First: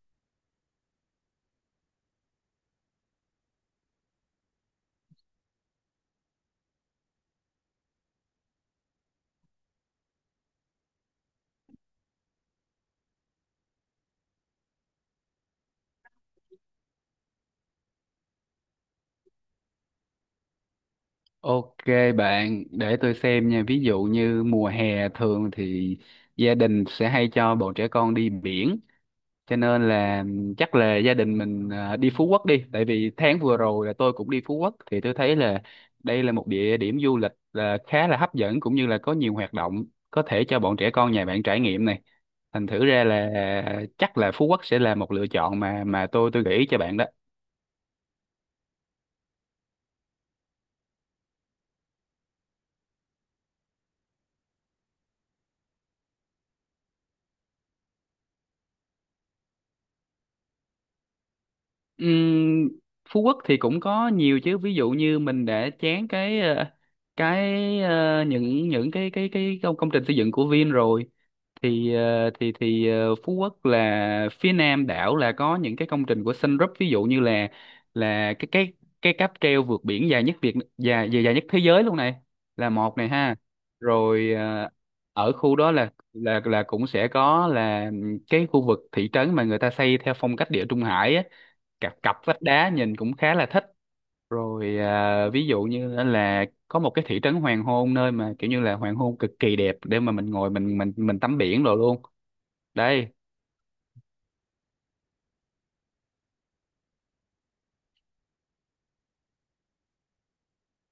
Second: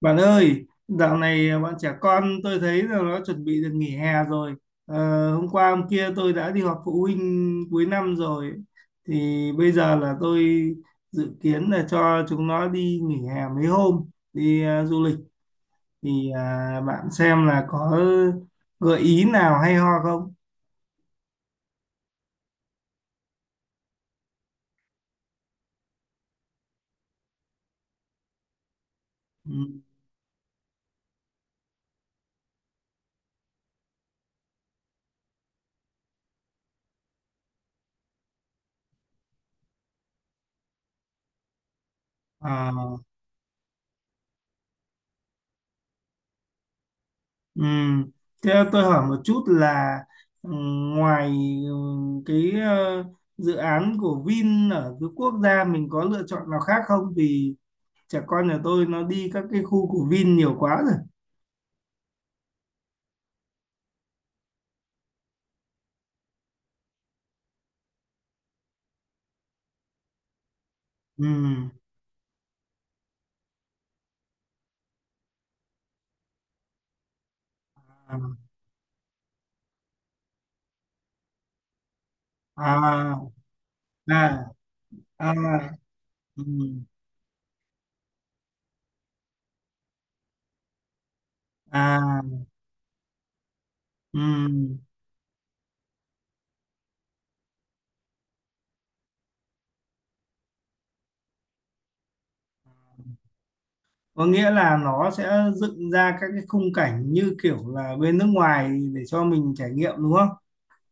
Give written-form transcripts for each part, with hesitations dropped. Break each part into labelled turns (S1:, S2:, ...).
S1: Bạn ơi, dạo này bọn trẻ con tôi thấy là nó chuẩn bị được nghỉ hè rồi. Hôm qua hôm kia tôi đã đi họp phụ huynh cuối năm rồi. Thì bây giờ là tôi dự kiến là cho chúng nó đi nghỉ hè mấy hôm, đi du lịch. Thì bạn xem là có gợi ý nào hay ho không?
S2: Ok bạn, để tôi xem nha. Ví dụ như mùa hè thường thì gia đình sẽ hay cho bọn trẻ con đi biển.
S1: Ừ.
S2: Cho nên là chắc là gia đình mình đi Phú Quốc đi. Tại vì tháng vừa rồi là tôi cũng đi Phú Quốc thì tôi thấy là đây là một địa điểm du lịch là khá là hấp dẫn, cũng như là có nhiều hoạt động có thể cho bọn trẻ con nhà bạn trải nghiệm này.
S1: Ờ.
S2: Thành thử ra là chắc là Phú Quốc sẽ là một lựa chọn mà tôi gợi ý cho bạn đó.
S1: Ừm. Thế tôi hỏi một chút là ngoài cái dự án của Vin ở cái quốc gia mình có lựa chọn nào khác không? Vì trẻ con nhà tôi nó đi các cái khu của Vin nhiều quá rồi.
S2: Ừm, Phú Quốc thì cũng có nhiều chứ, ví dụ như mình để chán cái những cái công công trình xây dựng của Vin rồi.
S1: Ừm.
S2: Thì ờ, thì thì ờ, Phú Quốc là phía nam đảo, là có những cái công trình của Sun Group, ví dụ như là là cái cái cái cáp treo vượt biển dài nhất Việt dài dài, dài nhất thế giới luôn này, là một này
S1: À.
S2: ha. Rồi
S1: À.
S2: ở khu đó
S1: À.
S2: là
S1: Ừm.
S2: cũng sẽ có là cái khu vực thị trấn mà người ta xây theo phong cách địa Trung Hải á, cặp cặp
S1: À.
S2: vách đá nhìn cũng khá là thích.
S1: Ừm.
S2: Rồi ví dụ như là có một cái thị trấn hoàng hôn, nơi mà kiểu như là hoàng hôn cực kỳ đẹp, để mà mình ngồi, mình tắm biển rồi luôn đây.
S1: Có nghĩa là nó sẽ dựng ra các cái khung cảnh như kiểu là bên nước ngoài để cho mình trải nghiệm đúng không?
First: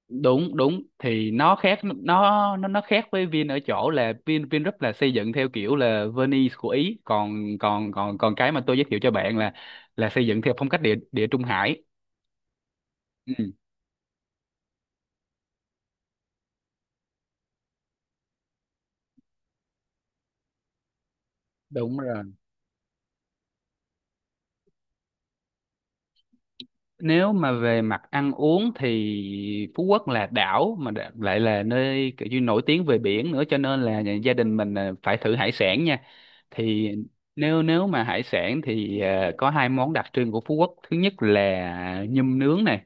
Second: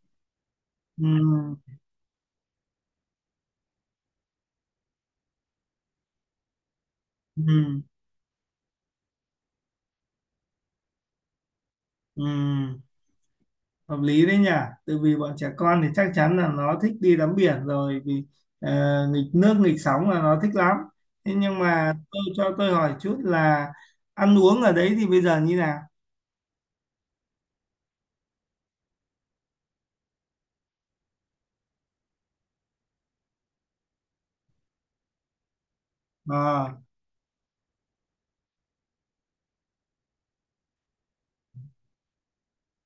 S2: Đúng đúng, thì
S1: Ừm.
S2: nó khác, nó khác với Vin ở chỗ là Vingroup là xây dựng theo kiểu là Venice của Ý, còn
S1: Ừm.
S2: còn còn còn cái mà tôi giới thiệu cho bạn là xây dựng theo phong cách địa địa Trung Hải.
S1: Ừm.
S2: Ừ,
S1: Hợp lý đấy nhỉ, tại vì bọn trẻ con thì chắc chắn là nó thích đi tắm biển rồi. Vì ờ, nghịch nước nghịch sóng là nó thích lắm. Thế nhưng mà
S2: đúng
S1: tôi
S2: rồi.
S1: cho tôi hỏi chút là ăn uống ở đấy thì bây giờ như nào?
S2: Nếu mà về mặt ăn uống thì Phú Quốc là đảo mà lại là nơi kiểu như nổi tiếng về biển nữa, cho nên là gia đình mình là phải thử hải sản nha.
S1: Ờ.
S2: Thì nếu nếu mà hải sản thì có hai món đặc trưng của Phú Quốc. Thứ nhất là nhum nướng này,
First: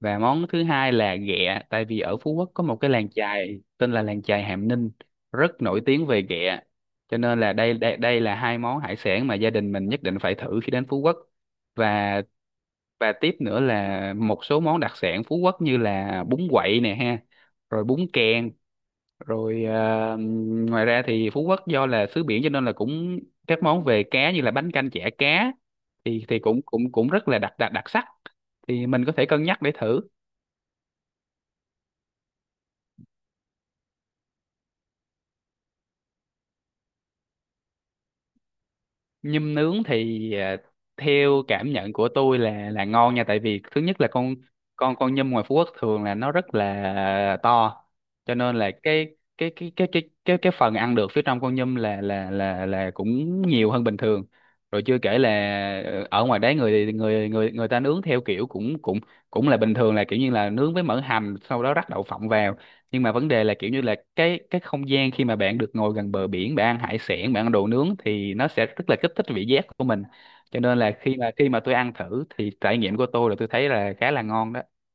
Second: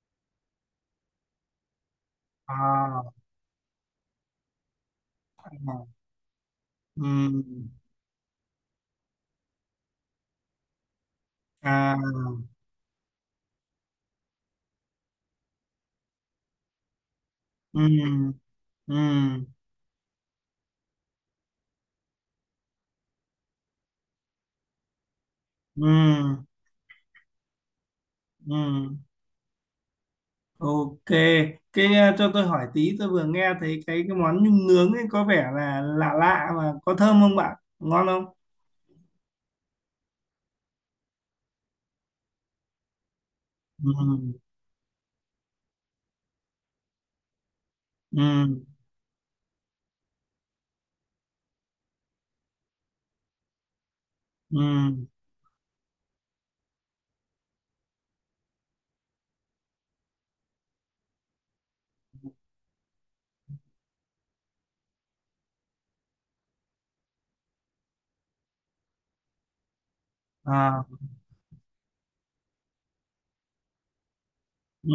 S2: và món thứ hai là ghẹ, tại vì ở Phú Quốc có một cái làng
S1: À.
S2: chài tên là làng chài Hàm Ninh
S1: À.
S2: rất nổi tiếng về ghẹ.
S1: Ừ.
S2: Cho nên là đây đây đây là hai món hải sản mà gia đình mình nhất định phải thử khi đến Phú Quốc.
S1: À.
S2: Và tiếp nữa là một số món đặc sản Phú Quốc như là bún quậy nè ha,
S1: Ừ.
S2: rồi bún kèn,
S1: Ừ.
S2: rồi ngoài ra thì Phú Quốc do là xứ biển cho nên là cũng các món về cá như là bánh canh chả cá, thì
S1: Ừ.
S2: cũng cũng cũng rất là đặc đặc đặc sắc. Thì
S1: Ừ.
S2: mình có thể cân nhắc để thử.
S1: OK, cái cho tôi hỏi tí, tôi vừa nghe thấy cái món nhum nướng ấy có vẻ là lạ lạ, mà có thơm không bạn, ngon không?
S2: Nhum nướng thì theo cảm nhận của tôi là ngon nha. Tại vì thứ nhất là
S1: Ừ.
S2: con con nhum ngoài Phú Quốc thường là nó rất là to, cho nên
S1: Ừ.
S2: là cái phần ăn được phía trong con nhum là cũng nhiều hơn bình thường.
S1: Ừ.
S2: Rồi chưa kể là ở ngoài đấy người người người người ta nướng theo kiểu cũng cũng cũng là bình thường, là kiểu như là nướng với mỡ hành, sau đó rắc đậu phộng vào. Nhưng mà vấn đề là kiểu như là cái không gian khi mà bạn được ngồi gần bờ biển, bạn ăn hải sản, bạn ăn đồ nướng thì nó sẽ rất là kích thích vị giác của mình. Cho nên
S1: À.
S2: là khi mà tôi ăn thử thì trải nghiệm của tôi là tôi thấy là khá là ngon đó.
S1: Ừ.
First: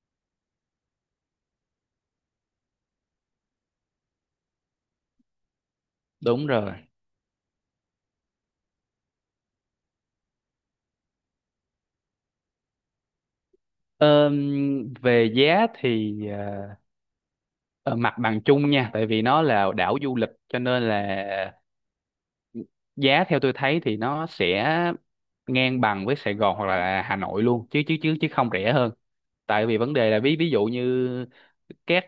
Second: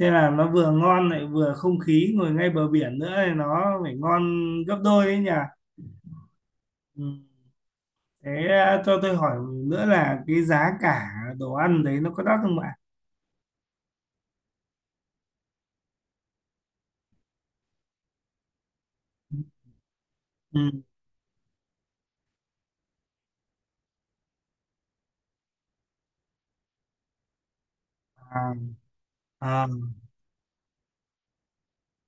S1: Thế là nó vừa ngon lại vừa không khí ngồi ngay bờ biển nữa thì nó phải ngon gấp đôi đấy nhỉ.
S2: Đúng rồi.
S1: Ừ. Thế à, cho tôi hỏi nữa là cái giá cả đồ ăn đấy nó có đắt không ạ?
S2: Về giá thì ờ, mặt bằng chung nha, tại vì nó là đảo du lịch cho
S1: Ừ.
S2: nên là giá theo tôi thấy thì nó sẽ ngang bằng với Sài Gòn hoặc là Hà Nội luôn, chứ chứ chứ chứ không
S1: À.
S2: rẻ hơn. Tại
S1: À.
S2: vì vấn đề là ví ví dụ như các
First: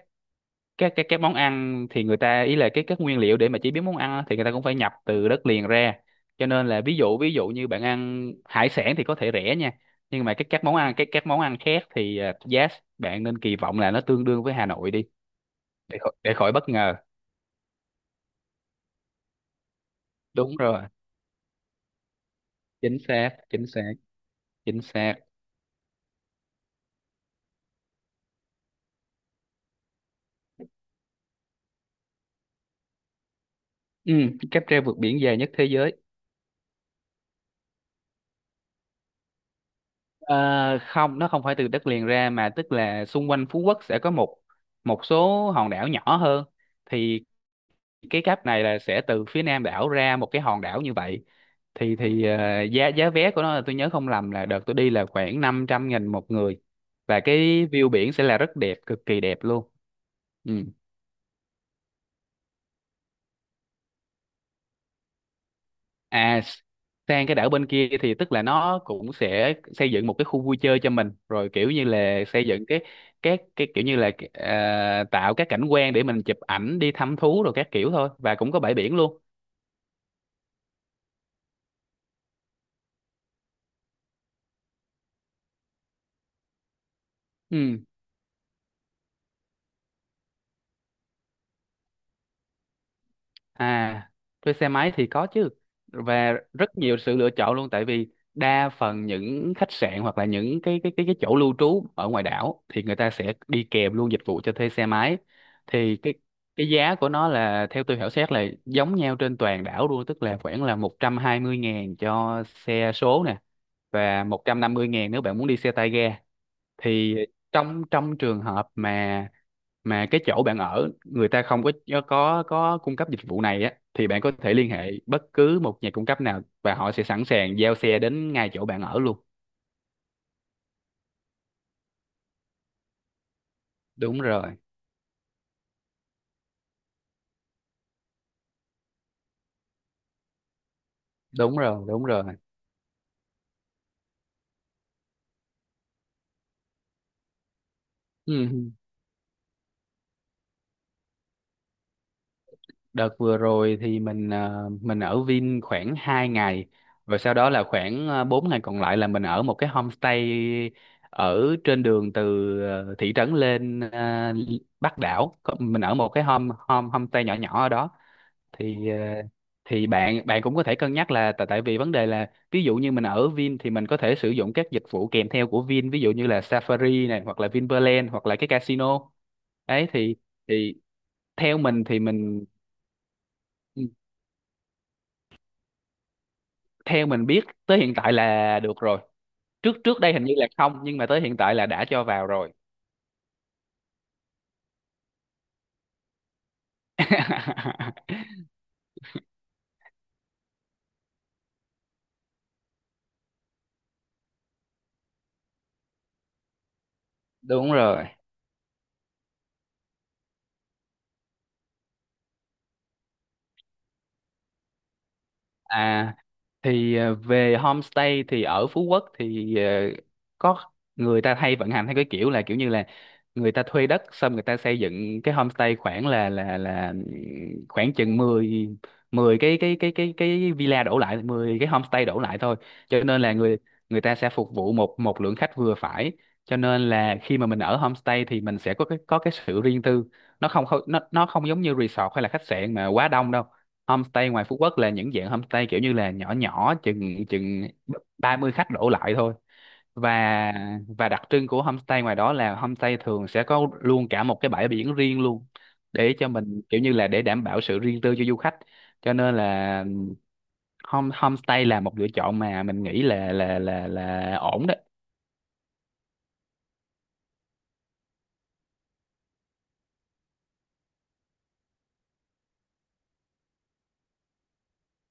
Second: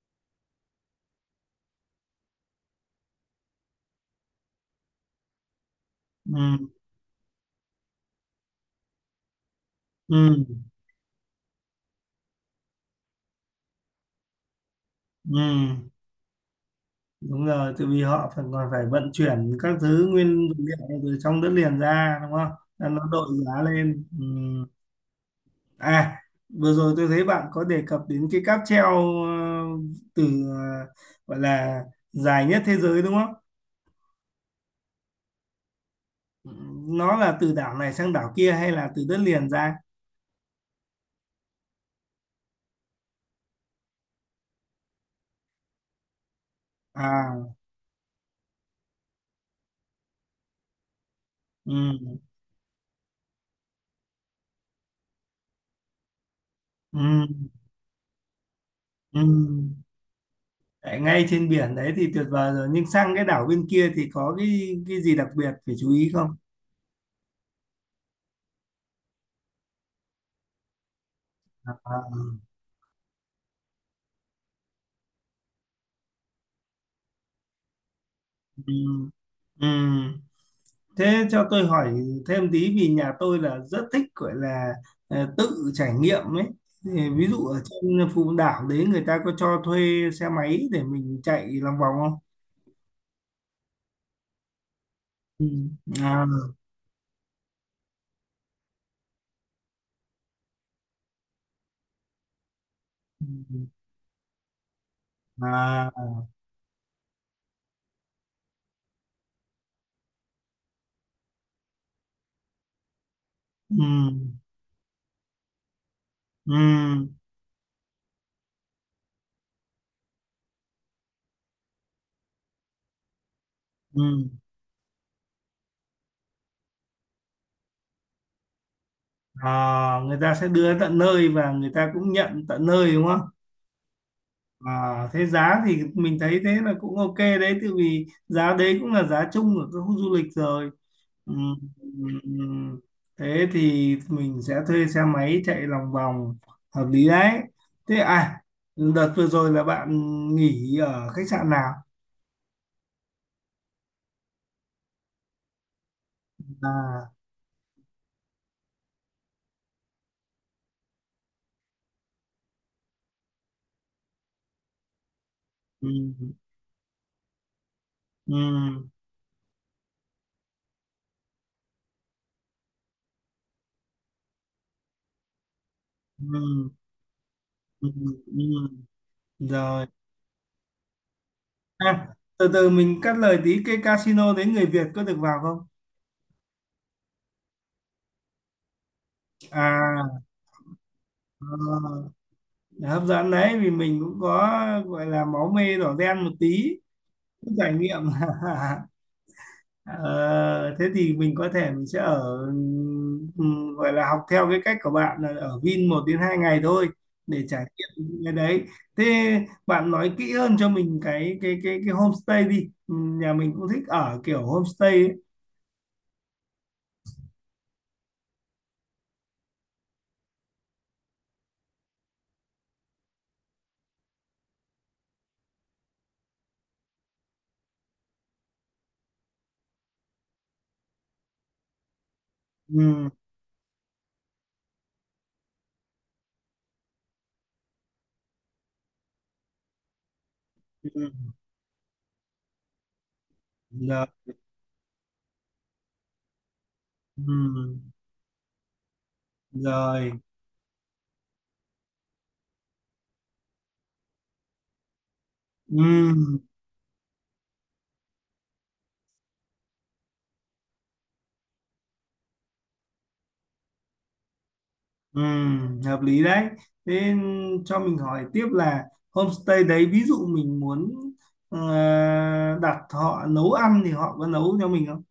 S2: các món ăn thì người ta ý là cái các nguyên liệu để mà chế biến món ăn á, thì người ta cũng phải nhập từ đất liền ra. Cho nên
S1: Ừ.
S2: là ví dụ như bạn ăn hải sản thì có thể rẻ nha, nhưng mà
S1: Ừ.
S2: các món ăn khác thì giá bạn nên kỳ vọng là nó tương đương với Hà Nội đi,
S1: Ừ.
S2: để khỏi bất ngờ.
S1: Đúng rồi, tại vì họ phải còn phải vận chuyển các thứ nguyên vật
S2: Đúng rồi.
S1: liệu từ trong đất liền ra đúng không? Nên
S2: Chính
S1: nó đội
S2: xác,
S1: giá
S2: chính xác,
S1: lên. Ừ.
S2: chính xác.
S1: À, vừa rồi tôi thấy bạn có đề cập đến cái cáp treo, ờ, từ gọi là dài nhất thế giới đúng không?
S2: Ừ, cáp treo vượt biển dài nhất thế giới.
S1: Ừ. Nó là từ đảo này sang đảo kia hay là từ đất liền ra?
S2: Ờ, không, nó không phải từ đất liền ra, mà tức là xung quanh Phú Quốc sẽ có một một số hòn đảo nhỏ hơn. Thì
S1: À.
S2: cái cáp này là sẽ từ phía nam đảo ra một cái hòn đảo như vậy.
S1: Ừ.
S2: Giá giá vé của nó là, tôi nhớ không lầm, là đợt tôi đi là khoảng 500.000 một người.
S1: Ừ.
S2: Và cái view biển sẽ là rất đẹp, cực kỳ
S1: Ừ.
S2: đẹp luôn. Ừ.
S1: Tại ngay trên biển đấy thì tuyệt vời rồi, nhưng sang cái đảo bên kia thì có cái gì đặc biệt phải chú ý không?
S2: à s- Sang cái đảo bên kia thì tức là nó cũng sẽ xây dựng một cái khu vui chơi cho mình rồi, kiểu
S1: À.
S2: như là xây dựng các cái kiểu như là tạo các cảnh quan để mình chụp ảnh, đi thăm thú rồi các kiểu thôi, và cũng có
S1: Ừ.
S2: bãi biển luôn.
S1: Ừ. Thế cho tôi hỏi thêm tí, vì nhà tôi là rất thích, gọi là tự trải nghiệm ấy. Thì ví dụ ở
S2: Ừ.
S1: trên Phú Đảo đấy người ta có cho thuê xe máy để mình chạy lòng vòng không?
S2: À, thuê xe máy thì có
S1: Ừ.
S2: chứ,
S1: À.
S2: và rất nhiều sự lựa chọn luôn. Tại vì đa phần những khách sạn, hoặc là những cái chỗ lưu trú ở ngoài đảo, thì người ta sẽ đi kèm luôn dịch vụ cho thuê xe máy.
S1: À.
S2: Thì cái giá của nó là theo tôi khảo sát là giống nhau trên toàn đảo luôn, tức là khoảng là 120.000 cho xe số nè,
S1: Ừ.
S2: và 150.000 nếu bạn muốn đi xe tay ga.
S1: Ừ.
S2: Thì trong trong trường hợp mà cái chỗ bạn ở người ta không có cung cấp dịch vụ này á,
S1: Ừ.
S2: thì bạn có thể liên hệ bất cứ một nhà cung cấp nào, và họ sẽ sẵn sàng giao xe đến ngay chỗ bạn ở luôn.
S1: À, người ta sẽ đưa tận nơi và người ta cũng nhận tận nơi đúng không?
S2: Đúng rồi,
S1: À, thế giá thì mình thấy thế là cũng OK đấy, tại vì giá đấy cũng là giá chung ở các khu du lịch rồi. Ừm.
S2: đúng rồi, đúng rồi.
S1: Ừm. Thế thì mình sẽ thuê xe máy chạy lòng vòng, hợp lý đấy. Thế à,
S2: Ừ.
S1: đợt vừa rồi là bạn nghỉ ở khách sạn nào?
S2: Đợt vừa rồi thì mình ở Vin khoảng 2 ngày,
S1: À.
S2: rồi sau đó là khoảng 4 ngày còn lại là mình ở một cái homestay ở trên đường từ thị trấn lên Bắc đảo. Mình ở một cái
S1: Ừm.
S2: home home homestay nhỏ nhỏ ở đó.
S1: Ừm.
S2: Thì ờ, thì bạn bạn cũng có thể cân nhắc là, tại tại vì vấn đề là ví dụ như mình ở Vin thì mình có thể sử dụng các dịch vụ kèm theo của Vin, ví dụ như là
S1: Ừm.
S2: Safari này, hoặc là
S1: Ừm.
S2: Vinpearl, hoặc là cái
S1: Ừm.
S2: casino.
S1: Rồi.
S2: Ấy thì thì theo mình thì mình
S1: Từ từ mình cắt lời tí, cái casino đấy người Việt có được vào không?
S2: theo mình biết tới hiện tại là được rồi. Trước Trước đây
S1: À.
S2: hình như là không, nhưng mà tới hiện tại là đã cho
S1: ờ,
S2: vào rồi.
S1: Hấp dẫn đấy, vì mình cũng có gọi là máu mê đỏ đen một tí, cũng trải nghiệm. Ờ, thế thì mình có thể mình sẽ ở, gọi là học theo cái cách của bạn là ở Vin 1 đến 2 ngày thôi để trải
S2: Đúng rồi.
S1: nghiệm những cái đấy. Thế bạn nói kỹ hơn cho mình cái homestay đi. Nhà mình cũng thích ở kiểu homestay ấy.
S2: À, thì về homestay thì ở Phú Quốc thì có, người ta hay vận hành theo cái kiểu, là kiểu như là người ta thuê đất xong người ta xây dựng cái homestay khoảng là khoảng chừng mười, cái villa đổ lại, 10 cái homestay đổ lại thôi. Cho
S1: Ừm.
S2: nên là người người ta sẽ phục vụ một một lượng khách vừa phải. Cho nên là khi mà mình ở homestay thì mình sẽ có cái sự riêng tư, nó không không-
S1: Ừm.
S2: nó không giống như resort hay là khách sạn mà quá đông đâu.
S1: Rồi.
S2: Homestay ngoài Phú Quốc là những dạng homestay kiểu như là nhỏ nhỏ, chừng chừng
S1: Ừm.
S2: 30 khách đổ lại thôi.
S1: Rồi.
S2: Và đặc trưng của homestay ngoài đó là homestay thường sẽ có luôn cả một cái bãi biển riêng luôn, để cho
S1: Ừ.
S2: mình kiểu như là để đảm bảo sự riêng tư cho du khách. Cho nên là homestay là một lựa chọn mà mình nghĩ là ổn đó.
S1: Ừ, hợp lý đấy. Thế cho mình hỏi tiếp là homestay đấy ví dụ mình muốn ờ, đặt họ nấu ăn thì họ có nấu cho mình không?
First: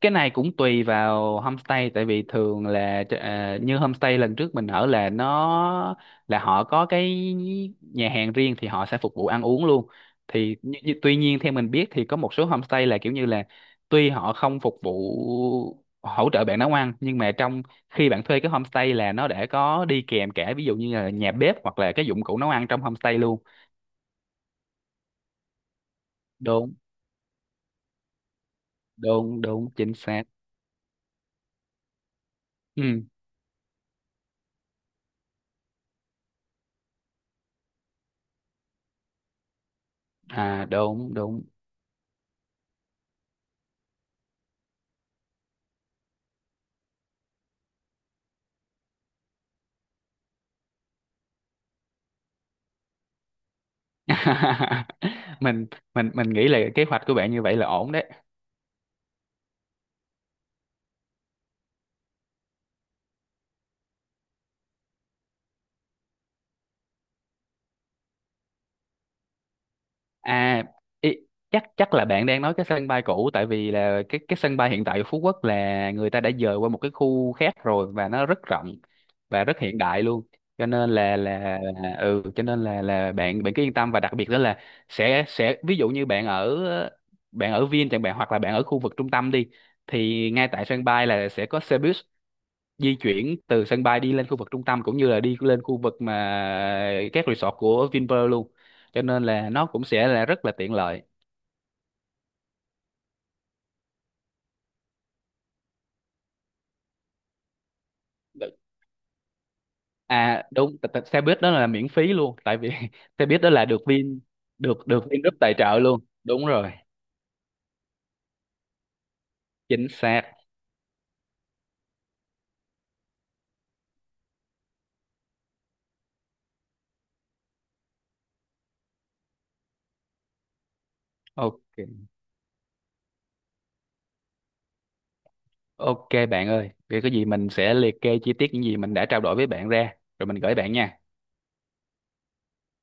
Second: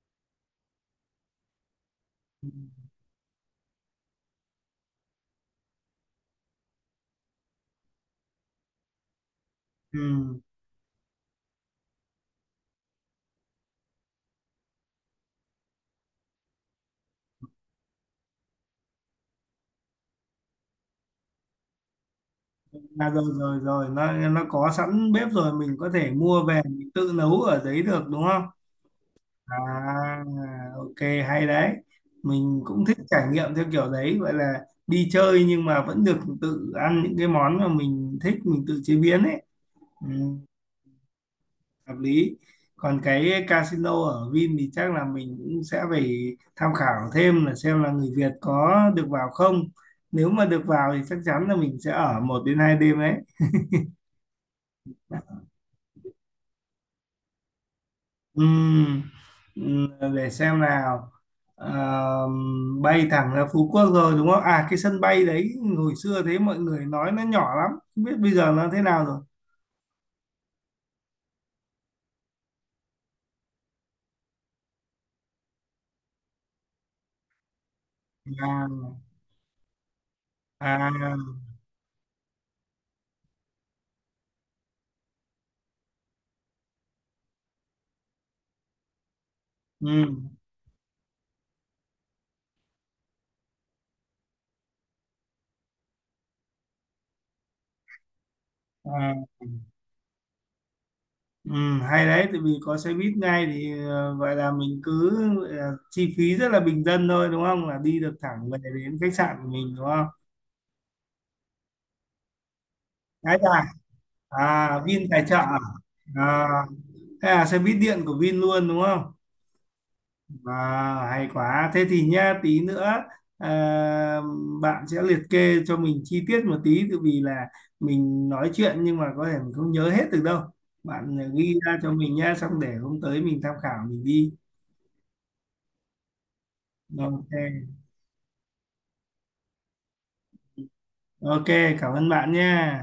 S2: Cái này cũng tùy vào homestay, tại vì thường là như homestay lần trước mình ở là nó là họ có nhà hàng riêng, thì họ sẽ phục vụ ăn uống luôn.
S1: Ừ.
S2: Thì như, như- tuy nhiên theo mình biết thì có một số homestay là kiểu như là, tuy họ không phục vụ hỗ trợ bạn nấu ăn, nhưng mà trong khi bạn thuê cái homestay là nó đã có đi kèm cả, ví dụ như là nhà bếp, hoặc là cái dụng cụ nấu ăn trong
S1: À,
S2: homestay
S1: rồi
S2: luôn.
S1: rồi rồi, nó có sẵn bếp rồi mình có thể mua về
S2: Đúng,
S1: mình tự nấu ở đấy được đúng không?
S2: đúng đúng. Chính
S1: À,
S2: xác.
S1: OK, hay đấy. Mình cũng thích
S2: Ừ.
S1: trải nghiệm theo kiểu đấy, gọi là đi chơi nhưng mà vẫn được tự ăn những cái món mà mình thích mình tự chế biến ấy. Ừ.
S2: À, đúng đúng.
S1: Hợp lý. Còn cái casino ở Vin thì chắc là mình cũng sẽ phải tham khảo thêm là xem là người Việt có được vào không. Nếu mà được vào thì chắc chắn là mình sẽ ở 1 đến 2 đêm đấy.
S2: Mình nghĩ là kế hoạch của bạn như vậy là ổn đấy.
S1: Ừm, để xem nào. Ờ, bay thẳng ra Phú Quốc rồi đúng không? À, cái sân bay đấy hồi xưa thế mọi người nói nó nhỏ lắm, không biết bây giờ nó thế nào rồi.
S2: À, ý, chắc chắc là bạn đang nói cái sân bay cũ, tại vì là cái sân bay hiện tại của Phú Quốc là người ta đã dời qua một cái khu khác rồi, và nó rất
S1: À.
S2: rộng và rất hiện đại luôn. Cho
S1: À.
S2: nên là bạn bạn cứ yên tâm. Và đặc biệt đó là sẽ, ví dụ như bạn ở Vin chẳng bạn, hoặc là bạn ở khu vực trung tâm đi,
S1: Ừm.
S2: thì ngay tại sân bay là sẽ có xe buýt di chuyển từ sân bay đi lên khu vực trung tâm, cũng như là đi lên khu vực mà các resort của Vinpearl luôn. Cho
S1: À.
S2: nên là nó cũng sẽ là rất là tiện lợi.
S1: Ừ, hay đấy, tại vì có xe buýt ngay thì vậy là mình cứ chi phí rất là bình dân thôi đúng không? Là đi được thẳng về đến khách sạn của mình đúng không?
S2: À đúng. Xe buýt đó là miễn phí luôn, tại vì xe
S1: Đấy
S2: buýt đó là
S1: à,
S2: được Vin,
S1: à
S2: được được
S1: Vin tài
S2: Vingroup
S1: trợ
S2: tài
S1: à?
S2: trợ luôn. Đúng
S1: À,
S2: rồi.
S1: thế là xe buýt điện của Vin luôn đúng không?
S2: Chính xác.
S1: À, hay quá. Thế thì nha, tí nữa ờ, bạn sẽ liệt kê cho mình chi tiết một tí, tại vì là mình nói chuyện nhưng mà có thể mình không nhớ hết được đâu. Bạn ghi ra cho
S2: Ok,
S1: mình nha, xong để hôm tới mình tham khảo mình đi.
S2: ok bạn ơi, vậy có
S1: Vâng,
S2: gì
S1: OK.
S2: mình sẽ liệt kê chi tiết những gì mình đã trao đổi với bạn ra, rồi mình gửi bạn nha.
S1: OK, cảm ơn bạn nha.